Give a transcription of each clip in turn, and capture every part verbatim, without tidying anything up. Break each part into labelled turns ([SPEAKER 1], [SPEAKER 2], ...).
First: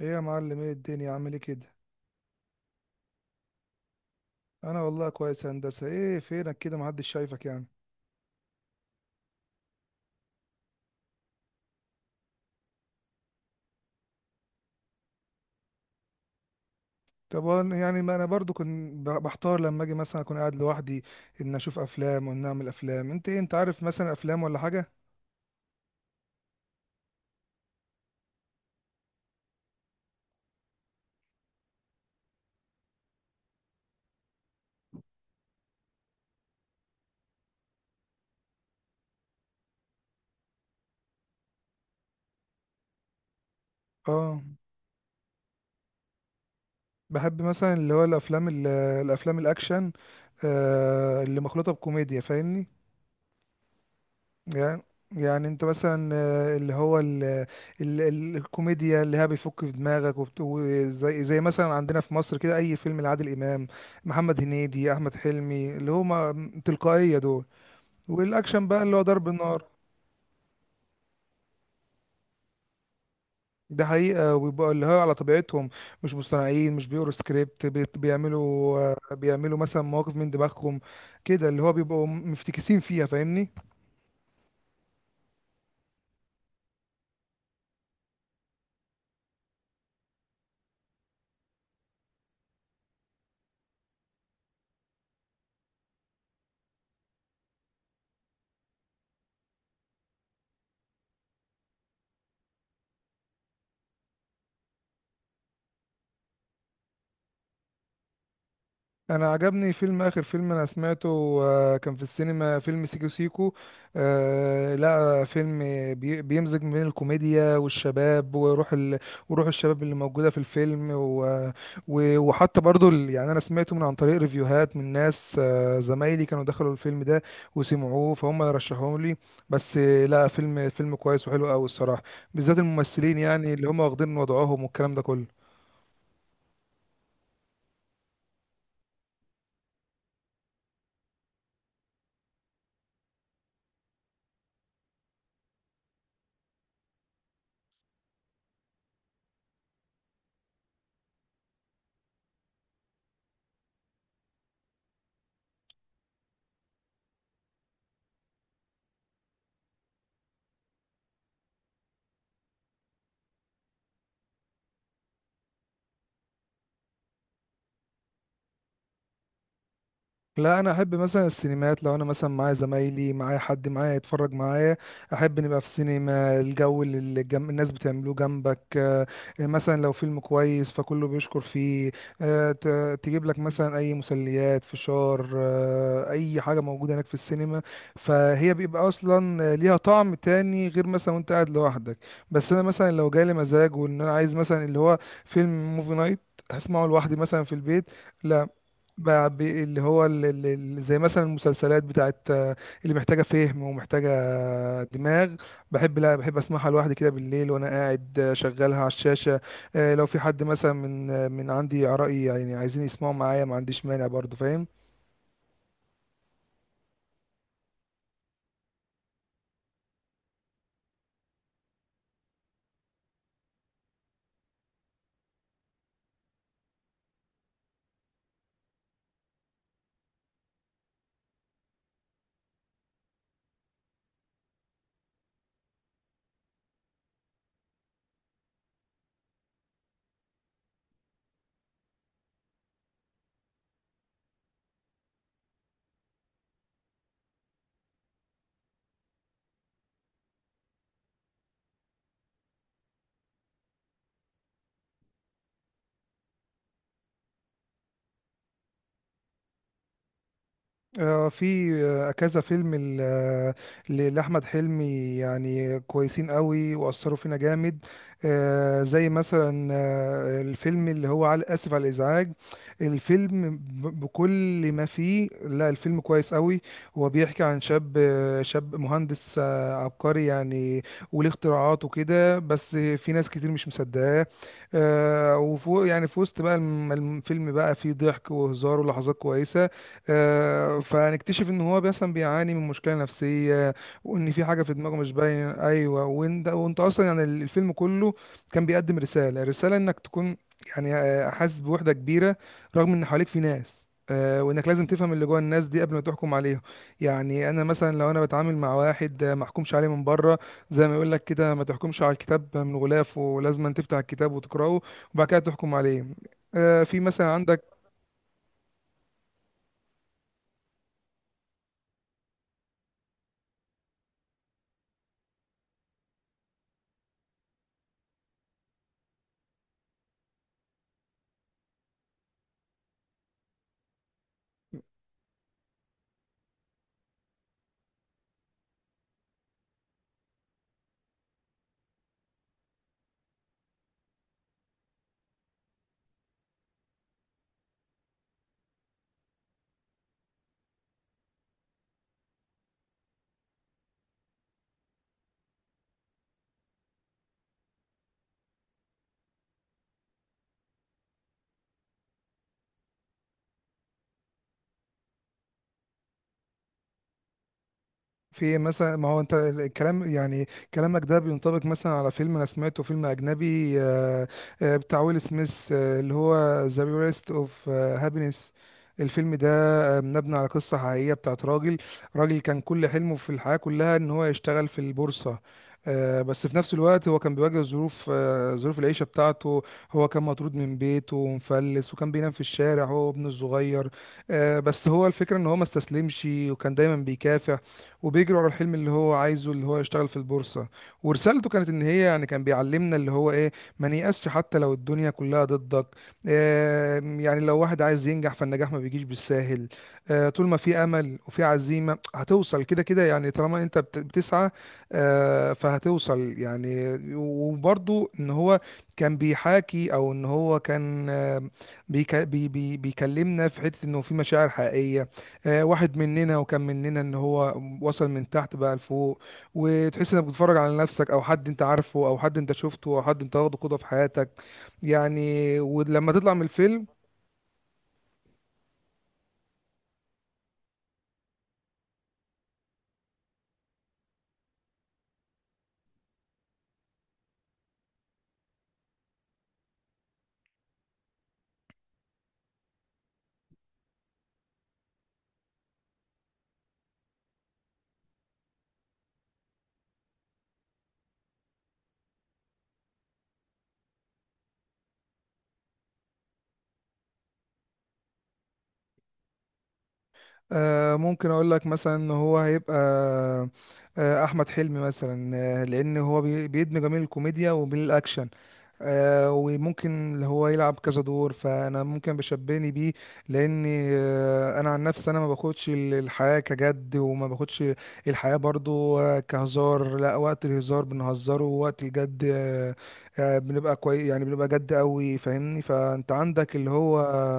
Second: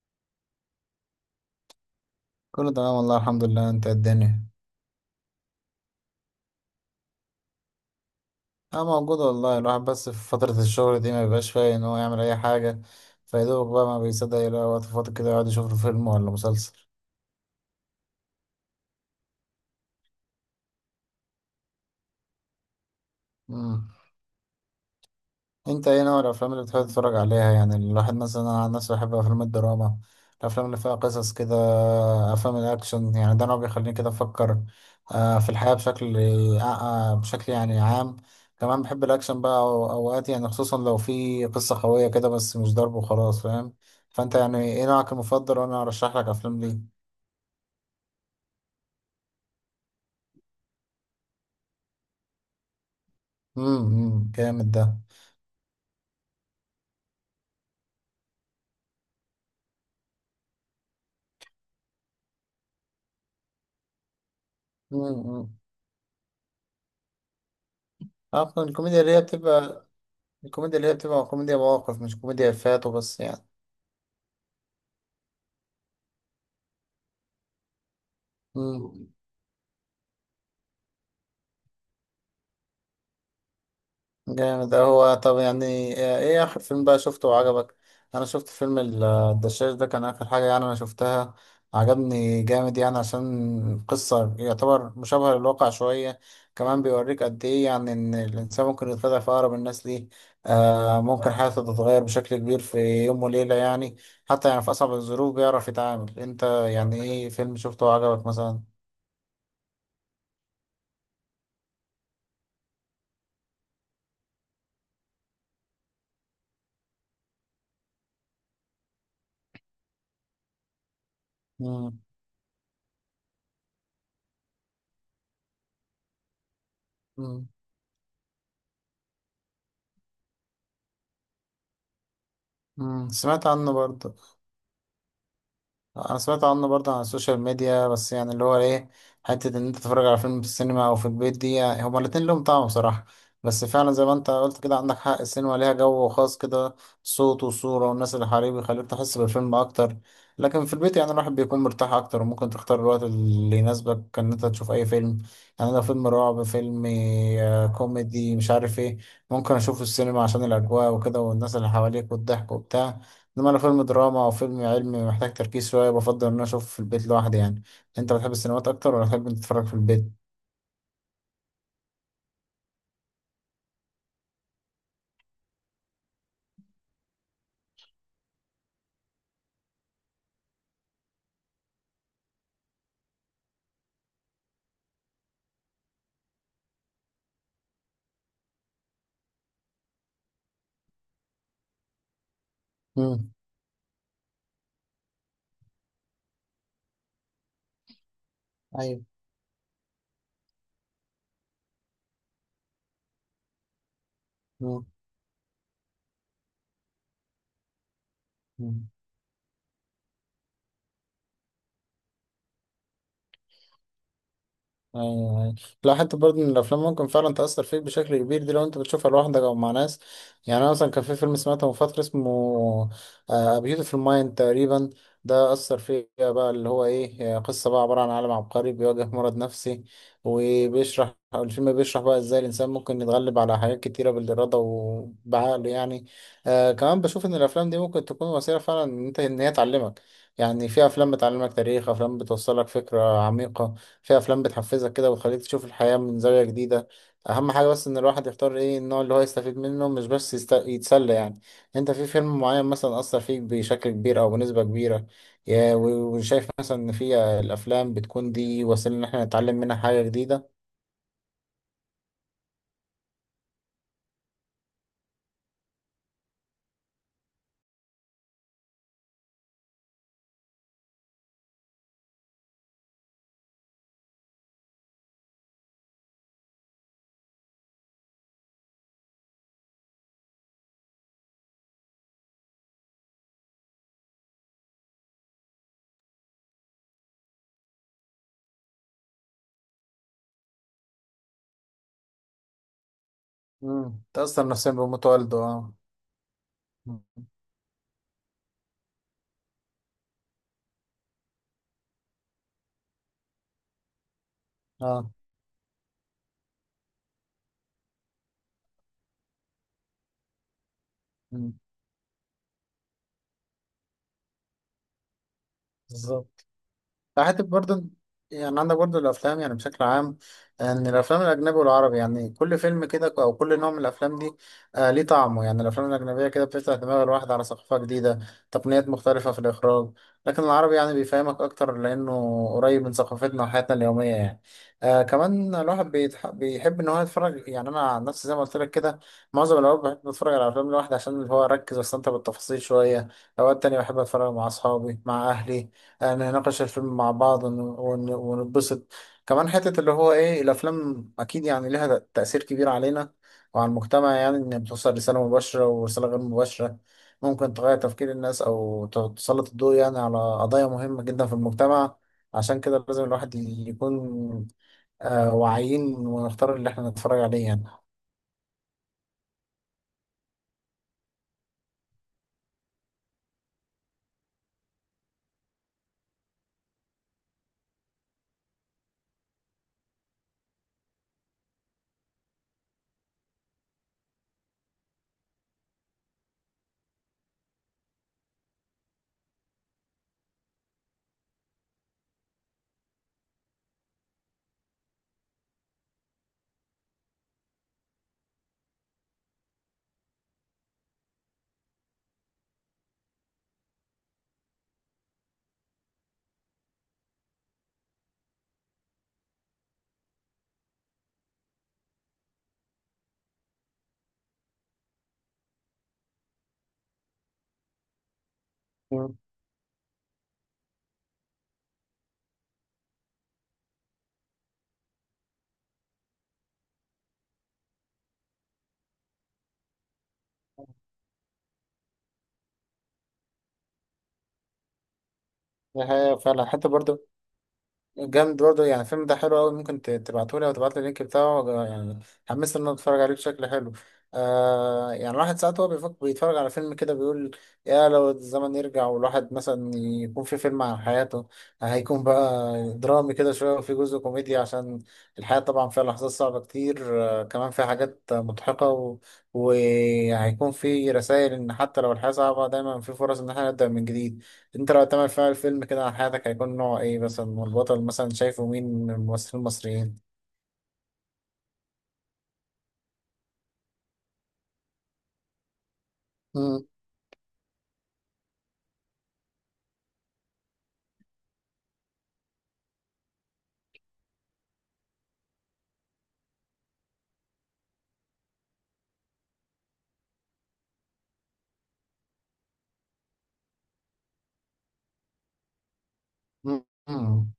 [SPEAKER 1] ايه يا معلم، ايه الدنيا، عامل ايه كده؟
[SPEAKER 2] كله تمام والله الحمد لله. انت إيه الدنيا؟
[SPEAKER 1] انا والله كويس يا هندسه. ايه فينك كده؟ محدش شايفك يعني.
[SPEAKER 2] اه، موجود والله. الواحد بس في فترة الشغل دي ما بيبقاش فايق ان هو يعمل اي حاجة. فيدوبك بقى ما بيصدق يلاقي وقت فاضي كده، يقعد يشوف له فيلم ولا مسلسل.
[SPEAKER 1] طب وأنا- يعني ما انا برضو كنت ب- بحتار لما اجي مثلا اكون قاعد لوحدي، ان اشوف افلام وان اعمل افلام. انت ايه؟ انت عارف
[SPEAKER 2] مم.
[SPEAKER 1] مثلا افلام ولا حاجه؟
[SPEAKER 2] انت ايه نوع الافلام اللي بتحب تتفرج عليها؟ يعني الواحد مثلا، انا عن نفسي بحب افلام الدراما، الافلام اللي فيها قصص كده. افلام الاكشن يعني ده نوع بيخليني كده افكر آه، في الحياة بشكل آه، آه، بشكل يعني عام. كمان بحب الاكشن بقى، أو- اوقات يعني، خصوصا لو في قصة قوية كده، بس مش ضرب وخلاص، فاهم؟ فانت
[SPEAKER 1] اه،
[SPEAKER 2] يعني ايه نوعك المفضل، وانا ارشح لك افلام ليه.
[SPEAKER 1] بحب مثلا اللي هو الافلام ال- الافلام الاكشن، آه اللي مخلوطه بكوميديا، فاهمني؟
[SPEAKER 2] امم جامد
[SPEAKER 1] يعني
[SPEAKER 2] ده.
[SPEAKER 1] يعني انت مثلا، آه، اللي هو ال ال ال الكوميديا اللي هي بيفك في دماغك، وبت- وزي زي مثلا عندنا في مصر، كده اي فيلم لعادل امام، محمد هنيدي، احمد
[SPEAKER 2] امم.
[SPEAKER 1] حلمي، اللي هما تلقائية دول.
[SPEAKER 2] اه،
[SPEAKER 1] والاكشن بقى اللي
[SPEAKER 2] الكوميديا
[SPEAKER 1] هو
[SPEAKER 2] اللي هي
[SPEAKER 1] ضرب النار.
[SPEAKER 2] بتبقى الكوميديا اللي هي بتبقى كوميديا مواقف، مش كوميديا افيهات وبس يعني.
[SPEAKER 1] ده حقيقة، ويبقى اللي هو على طبيعتهم، مش مصطنعين، مش بيقروا سكريبت، بيت- بيعملوا
[SPEAKER 2] مم.
[SPEAKER 1] آه، بيعملوا مثلا مواقف من دماغهم، كده اللي هو بيبقوا مفتكسين فيها، فاهمني؟
[SPEAKER 2] جامد ده. هو طب يعني، آه، ايه اخر فيلم بقى شفته وعجبك؟ انا شفت فيلم ال- الدشاش ده، كان اخر حاجة يعني انا شفتها. عجبني جامد يعني، عشان قصة يعتبر مشابهة للواقع شوية. كمان بيوريك قد ايه يعني ان الانسان ممكن يتخدع في اقرب الناس ليه، آه، ممكن حياته تتغير بشكل كبير في يوم وليلة يعني. حتى يعني في اصعب الظروف بيعرف يتعامل. انت يعني ايه فيلم شفته وعجبك مثلا؟
[SPEAKER 1] انا عجبني فيلم، اخر فيلم انا سمعته، آه، كان في السينما فيلم سيكو سيكو. آه، لا فيلم بي- بيمزج ما بين الكوميديا والشباب وروح ال... وروح الشباب اللي موجودة في الفيلم، و...
[SPEAKER 2] مم.
[SPEAKER 1] و... وحتى برضو ال... يعني انا سمعته من عن طريق ريفيوهات من ناس، آه، زمايلي كانوا دخلوا الفيلم ده،
[SPEAKER 2] مم.
[SPEAKER 1] وسمعوه فهم رشحوه لي. بس آه، لا، فيلم فيلم كويس وحلو قوي الصراحة، بالذات
[SPEAKER 2] مم.
[SPEAKER 1] الممثلين
[SPEAKER 2] سمعت
[SPEAKER 1] يعني اللي
[SPEAKER 2] عنه
[SPEAKER 1] هم
[SPEAKER 2] برضه.
[SPEAKER 1] واخدين وضعهم والكلام ده كله.
[SPEAKER 2] انا سمعت عنه برضه على السوشيال ميديا، بس يعني اللي هو ايه، حته ان انت تتفرج على فيلم في السينما او في البيت، دي يعني هما الاتنين لهم طعم بصراحه. بس فعلا زي ما انت قلت كده، عندك حق، السينما ليها جو خاص كده، صوت وصوره والناس اللي حواليه بيخليك تحس بالفيلم اكتر. لكن في البيت يعني الواحد بيكون مرتاح اكتر، وممكن تختار الوقت اللي يناسبك ان انت تشوف اي فيلم. يعني لو فيلم رعب، فيلم آه، كوميدي، مش عارف ايه، ممكن اشوفه السينما عشان الاجواء وكده، والناس اللي حواليك والضحك وبتاع. لما انا فيلم دراما او فيلم علمي محتاج تركيز شويه، بفضل ان انا اشوفه في البيت لوحدي يعني. انت بتحب السينمات اكتر ولا بتحب إنت تتفرج في البيت؟
[SPEAKER 1] لا، انا احب مثلا السينمات لو انا مثلا معايا زمايلي، معايا حد معايا يتفرج معايا. احب نبقى في سينما، الجو اللي الجم... الناس بتعملوه جنبك، آه، مثلا لو فيلم كويس فكله بيشكر فيه. آه، ت... تجيب لك مثلا اي مسليات، فشار، آه، اي حاجة موجودة هناك في السينما، فهي بيبقى اصلا ليها طعم تاني غير مثلا وانت قاعد لوحدك. بس انا مثلا لو
[SPEAKER 2] امم.
[SPEAKER 1] جالي مزاج وان انا عايز مثلا اللي هو فيلم موفي نايت، هسمعه لوحدي مثلا في البيت. لا،
[SPEAKER 2] ايوه.
[SPEAKER 1] بقى ب- اللي هو ال- ال- ال- زي مثلا المسلسلات بتاعت، آه، اللي محتاجة فهم ومحتاجة آه،
[SPEAKER 2] مم.
[SPEAKER 1] دماغ. بحب لا، بحب اسمعها لوحدي كده بالليل وانا قاعد، آه، شغلها على
[SPEAKER 2] مم.
[SPEAKER 1] الشاشة. آه، لو في حد مثلا من آه، من عندي قرايبي يعني عايزين يسمعوا معايا، ما عنديش مانع برضو، فاهم؟
[SPEAKER 2] ايوه، ايوه. لا، حتى برضه ان الافلام ممكن فعلا تاثر فيك بشكل كبير دي، لو انت بتشوفها لوحدك او مع ناس. يعني انا مثلا كان في فيلم سمعته من فتره، اسمه بيوتيفول مايند تقريبا. ده اثر فيا بقى، اللي هو ايه، آه، قصه بقى عباره عن عالم عبقري بيواجه مرض نفسي. وبيشرح أو الفيلم بيشرح بقى ازاي الانسان ممكن يتغلب على حاجات كتيره بالاراده وبعقله يعني. آه، كمان بشوف ان الافلام دي ممكن تكون وسيله فعلا ان انت ان هي تعلمك. يعني في افلام بتعلمك تاريخ، افلام بتوصلك فكره عميقه، في افلام بتحفزك كده وتخليك تشوف الحياة من زاوية جديدة. اهم حاجة بس ان الواحد يختار ايه النوع اللي هو يستفيد منه، مش بس يست... يتسلى يعني. انت في فيلم معين مثلا اثر فيك بشكل كبير او بنسبة كبيرة؟ يا- و- وشايف مثلا ان في الافلام بتكون دي وسيلة ان احنا نتعلم منها حاجة جديدة؟
[SPEAKER 1] آه، في آه، كذا فيلم ل- آه، ل- لأحمد حلمي يعني كويسين قوي وأثروا فينا جامد. آه، زي مثلا آه، الفيلم اللي هو على آسف على الإزعاج. الفيلم ب- بكل ما فيه، لا الفيلم كويس قوي. هو بيحكي عن شاب آه، شاب مهندس، آه، عبقري يعني، وليه اختراعات وكده، بس في ناس كتير مش مصدقاه. آه، وفوق يعني في وسط بقى الم- الفيلم بقى فيه ضحك وهزار ولحظات كويسة. آه، فهنكتشف ان هو مثلا بيعاني من مشكله نفسيه،
[SPEAKER 2] مم.
[SPEAKER 1] وان في
[SPEAKER 2] تأثر
[SPEAKER 1] حاجه
[SPEAKER 2] نفسيا
[SPEAKER 1] في دماغه
[SPEAKER 2] بموت
[SPEAKER 1] مش
[SPEAKER 2] والده،
[SPEAKER 1] باينه،
[SPEAKER 2] اه.
[SPEAKER 1] ايوه، وانت وانت
[SPEAKER 2] مم.
[SPEAKER 1] اصلا يعني الفيلم كله كان بيقدم رساله رساله انك تكون يعني آه، حاسس بوحده كبيره، رغم ان حواليك في ناس، آه، وانك لازم
[SPEAKER 2] اه.
[SPEAKER 1] تفهم اللي جوه الناس دي قبل ما تحكم عليهم. يعني انا مثلا لو انا بتعامل مع واحد، آه، ما احكمش عليه من بره، زي ما يقول لك كده:
[SPEAKER 2] مم.
[SPEAKER 1] ما تحكمش على الكتاب من غلافه، لازم تفتح الكتاب وتقراه، وبعد كده تحكم عليه.
[SPEAKER 2] بالظبط.
[SPEAKER 1] آه، في مثلا
[SPEAKER 2] حتى
[SPEAKER 1] عندك،
[SPEAKER 2] برضه، يعني عندك برضه الأفلام يعني بشكل عام، إن الأفلام الأجنبي والعربي، يعني كل فيلم كده أو كل نوع من الأفلام دي آه ليه طعمه. يعني الأفلام الأجنبية كده بتفتح دماغ الواحد على ثقافة جديدة، تقنيات مختلفة في الإخراج. لكن العربي يعني بيفهمك أكتر، لأنه قريب من ثقافتنا وحياتنا اليومية يعني. آه كمان الواحد بيتح... بيحب إن هو يتفرج. يعني أنا عن نفسي زي ما قلت لك كده، معظم الأوقات بحب أتفرج على أفلام لوحدي، عشان اللي هو أركز وأستمتع بالتفاصيل شوية. أوقات تانية بحب أتفرج مع أصحابي، مع أهلي، يعني نناقش الفيلم مع بعض ون- ون- ونتبسط. كمان حتة اللي هو ايه، الافلام اكيد يعني لها تأثير كبير علينا وعلى المجتمع، يعني ان بتوصل رسالة مباشرة ورسالة غير مباشرة، ممكن تغير تفكير الناس او ت- تسلط الضوء يعني على قضايا مهمة جدا في المجتمع. عشان كده لازم الواحد يكون آه، واعيين ونختار اللي احنا نتفرج عليه يعني.
[SPEAKER 1] في إيه مثلا؟ ما هو انت الكلام يعني، كلامك ده بينطبق مثلا على فيلم انا سمعته، فيلم اجنبي، آه، آه، بتاع ويل سميث، آه، اللي هو ذا بيرست اوف هابينس. الفيلم ده آه، مبني على قصة حقيقية بتاعت راجل، راجل كان كل حلمه في الحياة كلها ان هو يشتغل في البورصة. آه، بس في نفس الوقت هو كان بيواجه ظروف آه، ظروف العيشة بتاعته. هو كان مطرود من بيته ومفلس، وكان بينام في الشارع هو وابنه الصغير. آه، بس هو الفكرة ان هو ما استسلمش، وكان دايما بيكافح وبيجري ورا الحلم اللي هو عايزه، اللي هو يشتغل في البورصة. ورسالته كانت ان هي يعني كان بيعلمنا اللي هو ايه: ما نيأسش حتى لو الدنيا كلها ضدك. آه يعني لو واحد عايز ينجح، فالنجاح ما بيجيش بالساهل. آه طول ما في امل وفي عزيمة هتوصل كده كده، يعني طالما انت بت- بتسعى آه فهتوصل يعني. وبرضو ان هو كان
[SPEAKER 2] مم.
[SPEAKER 1] بيحاكي، او ان هو كان، آه بيك بي بي بيكلمنا في حتة انه في مشاعر حقيقية، آه، واحد مننا، وكان مننا، ان هو وصل من تحت بقى لفوق، وتحس انك بتتفرج على نفسك او حد انت عارفه او حد انت شفته او حد انت واخده قدوة في حياتك، يعني
[SPEAKER 2] دي
[SPEAKER 1] ولما
[SPEAKER 2] حقيقة
[SPEAKER 1] تطلع من
[SPEAKER 2] فعلا. حتى
[SPEAKER 1] الفيلم.
[SPEAKER 2] برضه جامد برضه يعني، الفيلم ده حلو أوي، ممكن ت- تبعتهولي أو تبعتلي اللينك بتاعه يعني، حمست إن أنا أتفرج عليه بشكل حلو. آه يعني الواحد ساعات هو بيفكر، بيتفرج على فيلم كده بيقول يا لو الزمن يرجع، والواحد مثلا يكون في فيلم عن حياته، هيكون بقى درامي كده شوية وفي جزء كوميدي، عشان الحياة طبعا فيها لحظات صعبة كتير، آه كمان فيها حاجات مضحكة و- وهيكون في رسائل إن حتى لو الحياة صعبة دايما في فرص إن احنا نبدأ من جديد. انت لو تعمل فيها الفيلم كده عن حياتك، هيكون نوع ايه مثلا، والبطل مثلا شايفه مين من الممثلين المصريين؟
[SPEAKER 1] آه، ممكن اقول لك مثلا ان هو هيبقى آه، احمد حلمي مثلا، آه، لان هو بي-
[SPEAKER 2] مم.
[SPEAKER 1] بيدمج ما بين الكوميديا وبين الاكشن. آه، وممكن اللي هو يلعب كذا دور، فانا ممكن بشبهني بيه، لان آه، انا عن نفسي انا ما باخدش ال- الحياه كجد، وما باخدش الحياه برضو آه، كهزار. لا، وقت الهزار بنهزره، ووقت الجد آه، آه، بنبقى كويس، يعني بنبقى جد قوي، فاهمني؟ فانت عندك
[SPEAKER 2] مم.
[SPEAKER 1] اللي هو
[SPEAKER 2] امم.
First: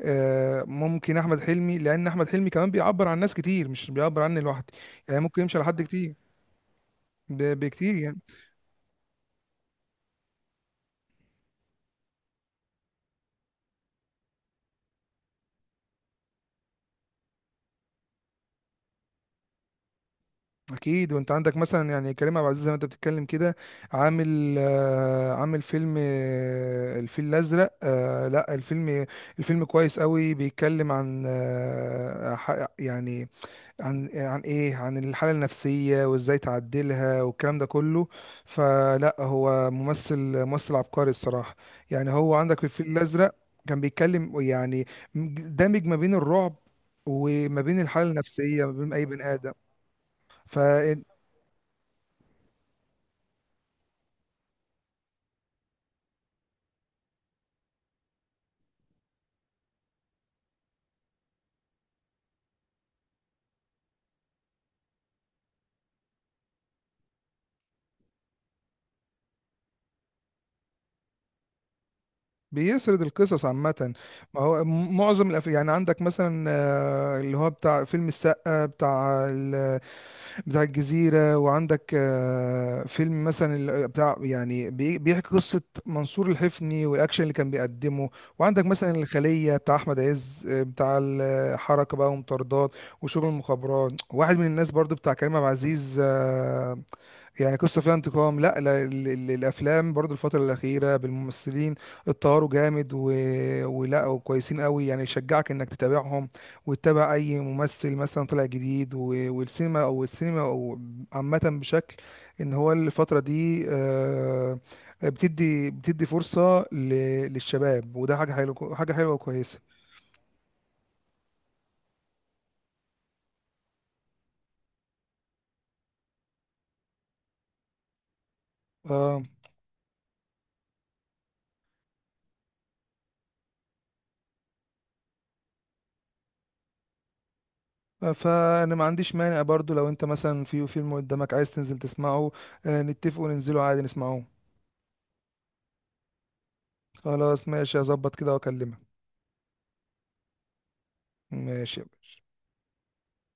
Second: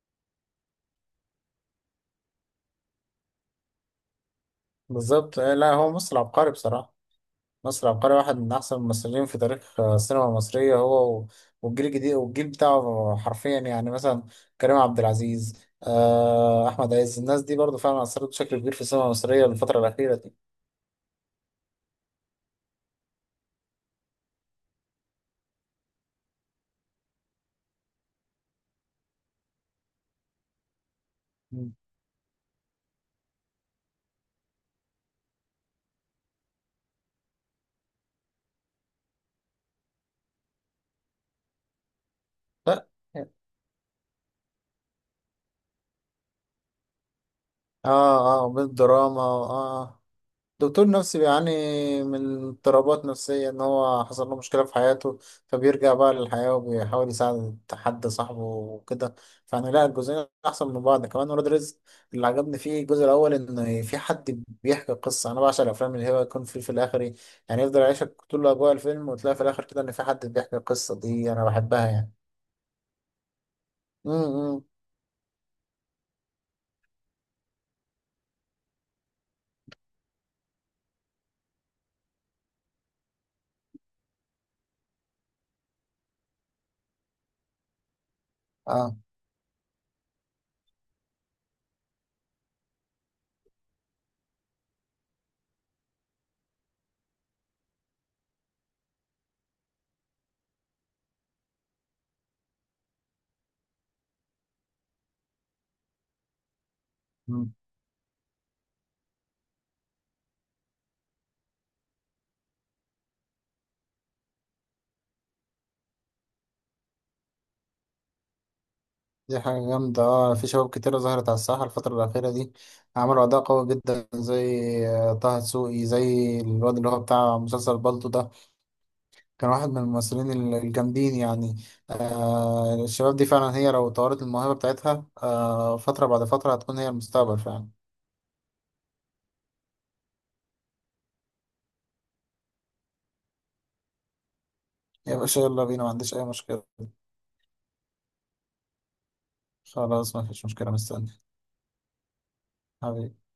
[SPEAKER 1] آه، ممكن احمد حلمي، لان احمد حلمي كمان بيعبر عن ناس كتير، مش بيعبر عني لوحدي. يعني
[SPEAKER 2] بالظبط.
[SPEAKER 1] ممكن
[SPEAKER 2] آه،
[SPEAKER 1] يمشي على
[SPEAKER 2] لا
[SPEAKER 1] حد
[SPEAKER 2] هو
[SPEAKER 1] كتير،
[SPEAKER 2] مصر عبقري بصراحة.
[SPEAKER 1] ب-
[SPEAKER 2] مصر
[SPEAKER 1] بكتير
[SPEAKER 2] عبقري،
[SPEAKER 1] يعني.
[SPEAKER 2] واحد من أحسن الممثلين في تاريخ آه، السينما المصرية. هو و- والجيل الجديد والجيل بتاعه حرفيا يعني، مثلا كريم عبد العزيز، آه، أحمد عز، الناس دي برضو فعلا أثرت بشكل كبير في السينما المصرية الفترة الأخيرة دي.
[SPEAKER 1] اكيد، وانت عندك مثلا يعني كريم عبد العزيز، زي ما انت بتتكلم كده، عامل آه، عامل فيلم، آه، الفيل الازرق، آه، لا الفيلم، الفيلم كويس قوي، بيتكلم عن
[SPEAKER 2] مم.
[SPEAKER 1] آه، ح- يعني عن عن ايه، عن الحالة النفسية وازاي تعدلها والكلام ده كله. فلا، هو ممثل ممثل عبقري الصراحة. يعني هو عندك في
[SPEAKER 2] لا.
[SPEAKER 1] الفيل الأزرق كان بيتكلم يعني، دامج ما بين الرعب وما بين
[SPEAKER 2] اه،
[SPEAKER 1] الحالة
[SPEAKER 2] اه،
[SPEAKER 1] النفسية، ما بين أي
[SPEAKER 2] بالدراما،
[SPEAKER 1] بني آدم.
[SPEAKER 2] اه.
[SPEAKER 1] ف
[SPEAKER 2] دكتور نفسي بيعاني من اضطرابات نفسية، إن هو حصل له مشكلة في حياته، فبيرجع بقى للحياة وبيحاول يساعد حد صاحبه وكده. فأنا لا، الجزئين أحسن من بعض. كمان ولاد رزق، اللي عجبني فيه الجزء الأول إن في حد بيحكي قصة. أنا بعشق الأفلام اللي هو يكون في في الآخر إيه، يعني يفضل يعيشك طول أجواء الفيلم وتلاقي في الآخر كده إن في حد بيحكي القصة، دي أنا بحبها يعني.
[SPEAKER 1] بيسرد القصص عامة. ما هو
[SPEAKER 2] امم.
[SPEAKER 1] م- معظم الأف... يعني عندك مثلا، آه، اللي هو بتاع فيلم السقا، بتاع بتاع الجزيرة، وعندك آه، فيلم مثلا ال- آه، بتاع يعني بي- بيحكي قصة منصور الحفني، والأكشن اللي كان بيقدمه، وعندك
[SPEAKER 2] اه.
[SPEAKER 1] مثلا الخلية بتاع أحمد عز، آه، بتاع الحركة بقى ومطاردات وشغل المخابرات، واحد من الناس برضو بتاع كريم عبد العزيز، آه، يعني قصة فيها انتقام. لا، لا، ال- ال- الأفلام برضو الفترة الأخيرة بالممثلين اتطوروا جامد، و... ولا وكويسين قوي، يعني يشجعك إنك تتابعهم، وتتابع اي ممثل مثلا طلع جديد، و- والسينما او السينما او عامه بشكل، ان هو الفتره دي آه، بتدي بتدي فرصه ل- للشباب، وده حاجه حلوه، حاجه حلوه
[SPEAKER 2] دي
[SPEAKER 1] وكويسه.
[SPEAKER 2] حاجة جامدة. اه في شباب كتيرة ظهرت على الساحة الفترة الأخيرة دي، عملوا أداء قوي جدا، زي آه، طه دسوقي، زي الواد اللي هو بتاع مسلسل بالطو ده،
[SPEAKER 1] اه،
[SPEAKER 2] كان واحد من الممثلين ال- الجامدين يعني. آه الشباب دي فعلا، هي لو طورت الموهبة بتاعتها آه فترة بعد فترة هتكون هي المستقبل فعلا.
[SPEAKER 1] فانا ما عنديش مانع برضو، لو انت مثلا في فيلم قدامك عايز تنزل تسمعه، آه، نتفق وننزله عادي نسمعه.
[SPEAKER 2] يا باشا يلا بينا، ما عنديش أي مشكلة.
[SPEAKER 1] خلاص، ماشي، هظبط كده واكلمك.
[SPEAKER 2] خلاص، ما فيش مشكلة، مستني.
[SPEAKER 1] ماشي يا باشا.
[SPEAKER 2] حبيبي.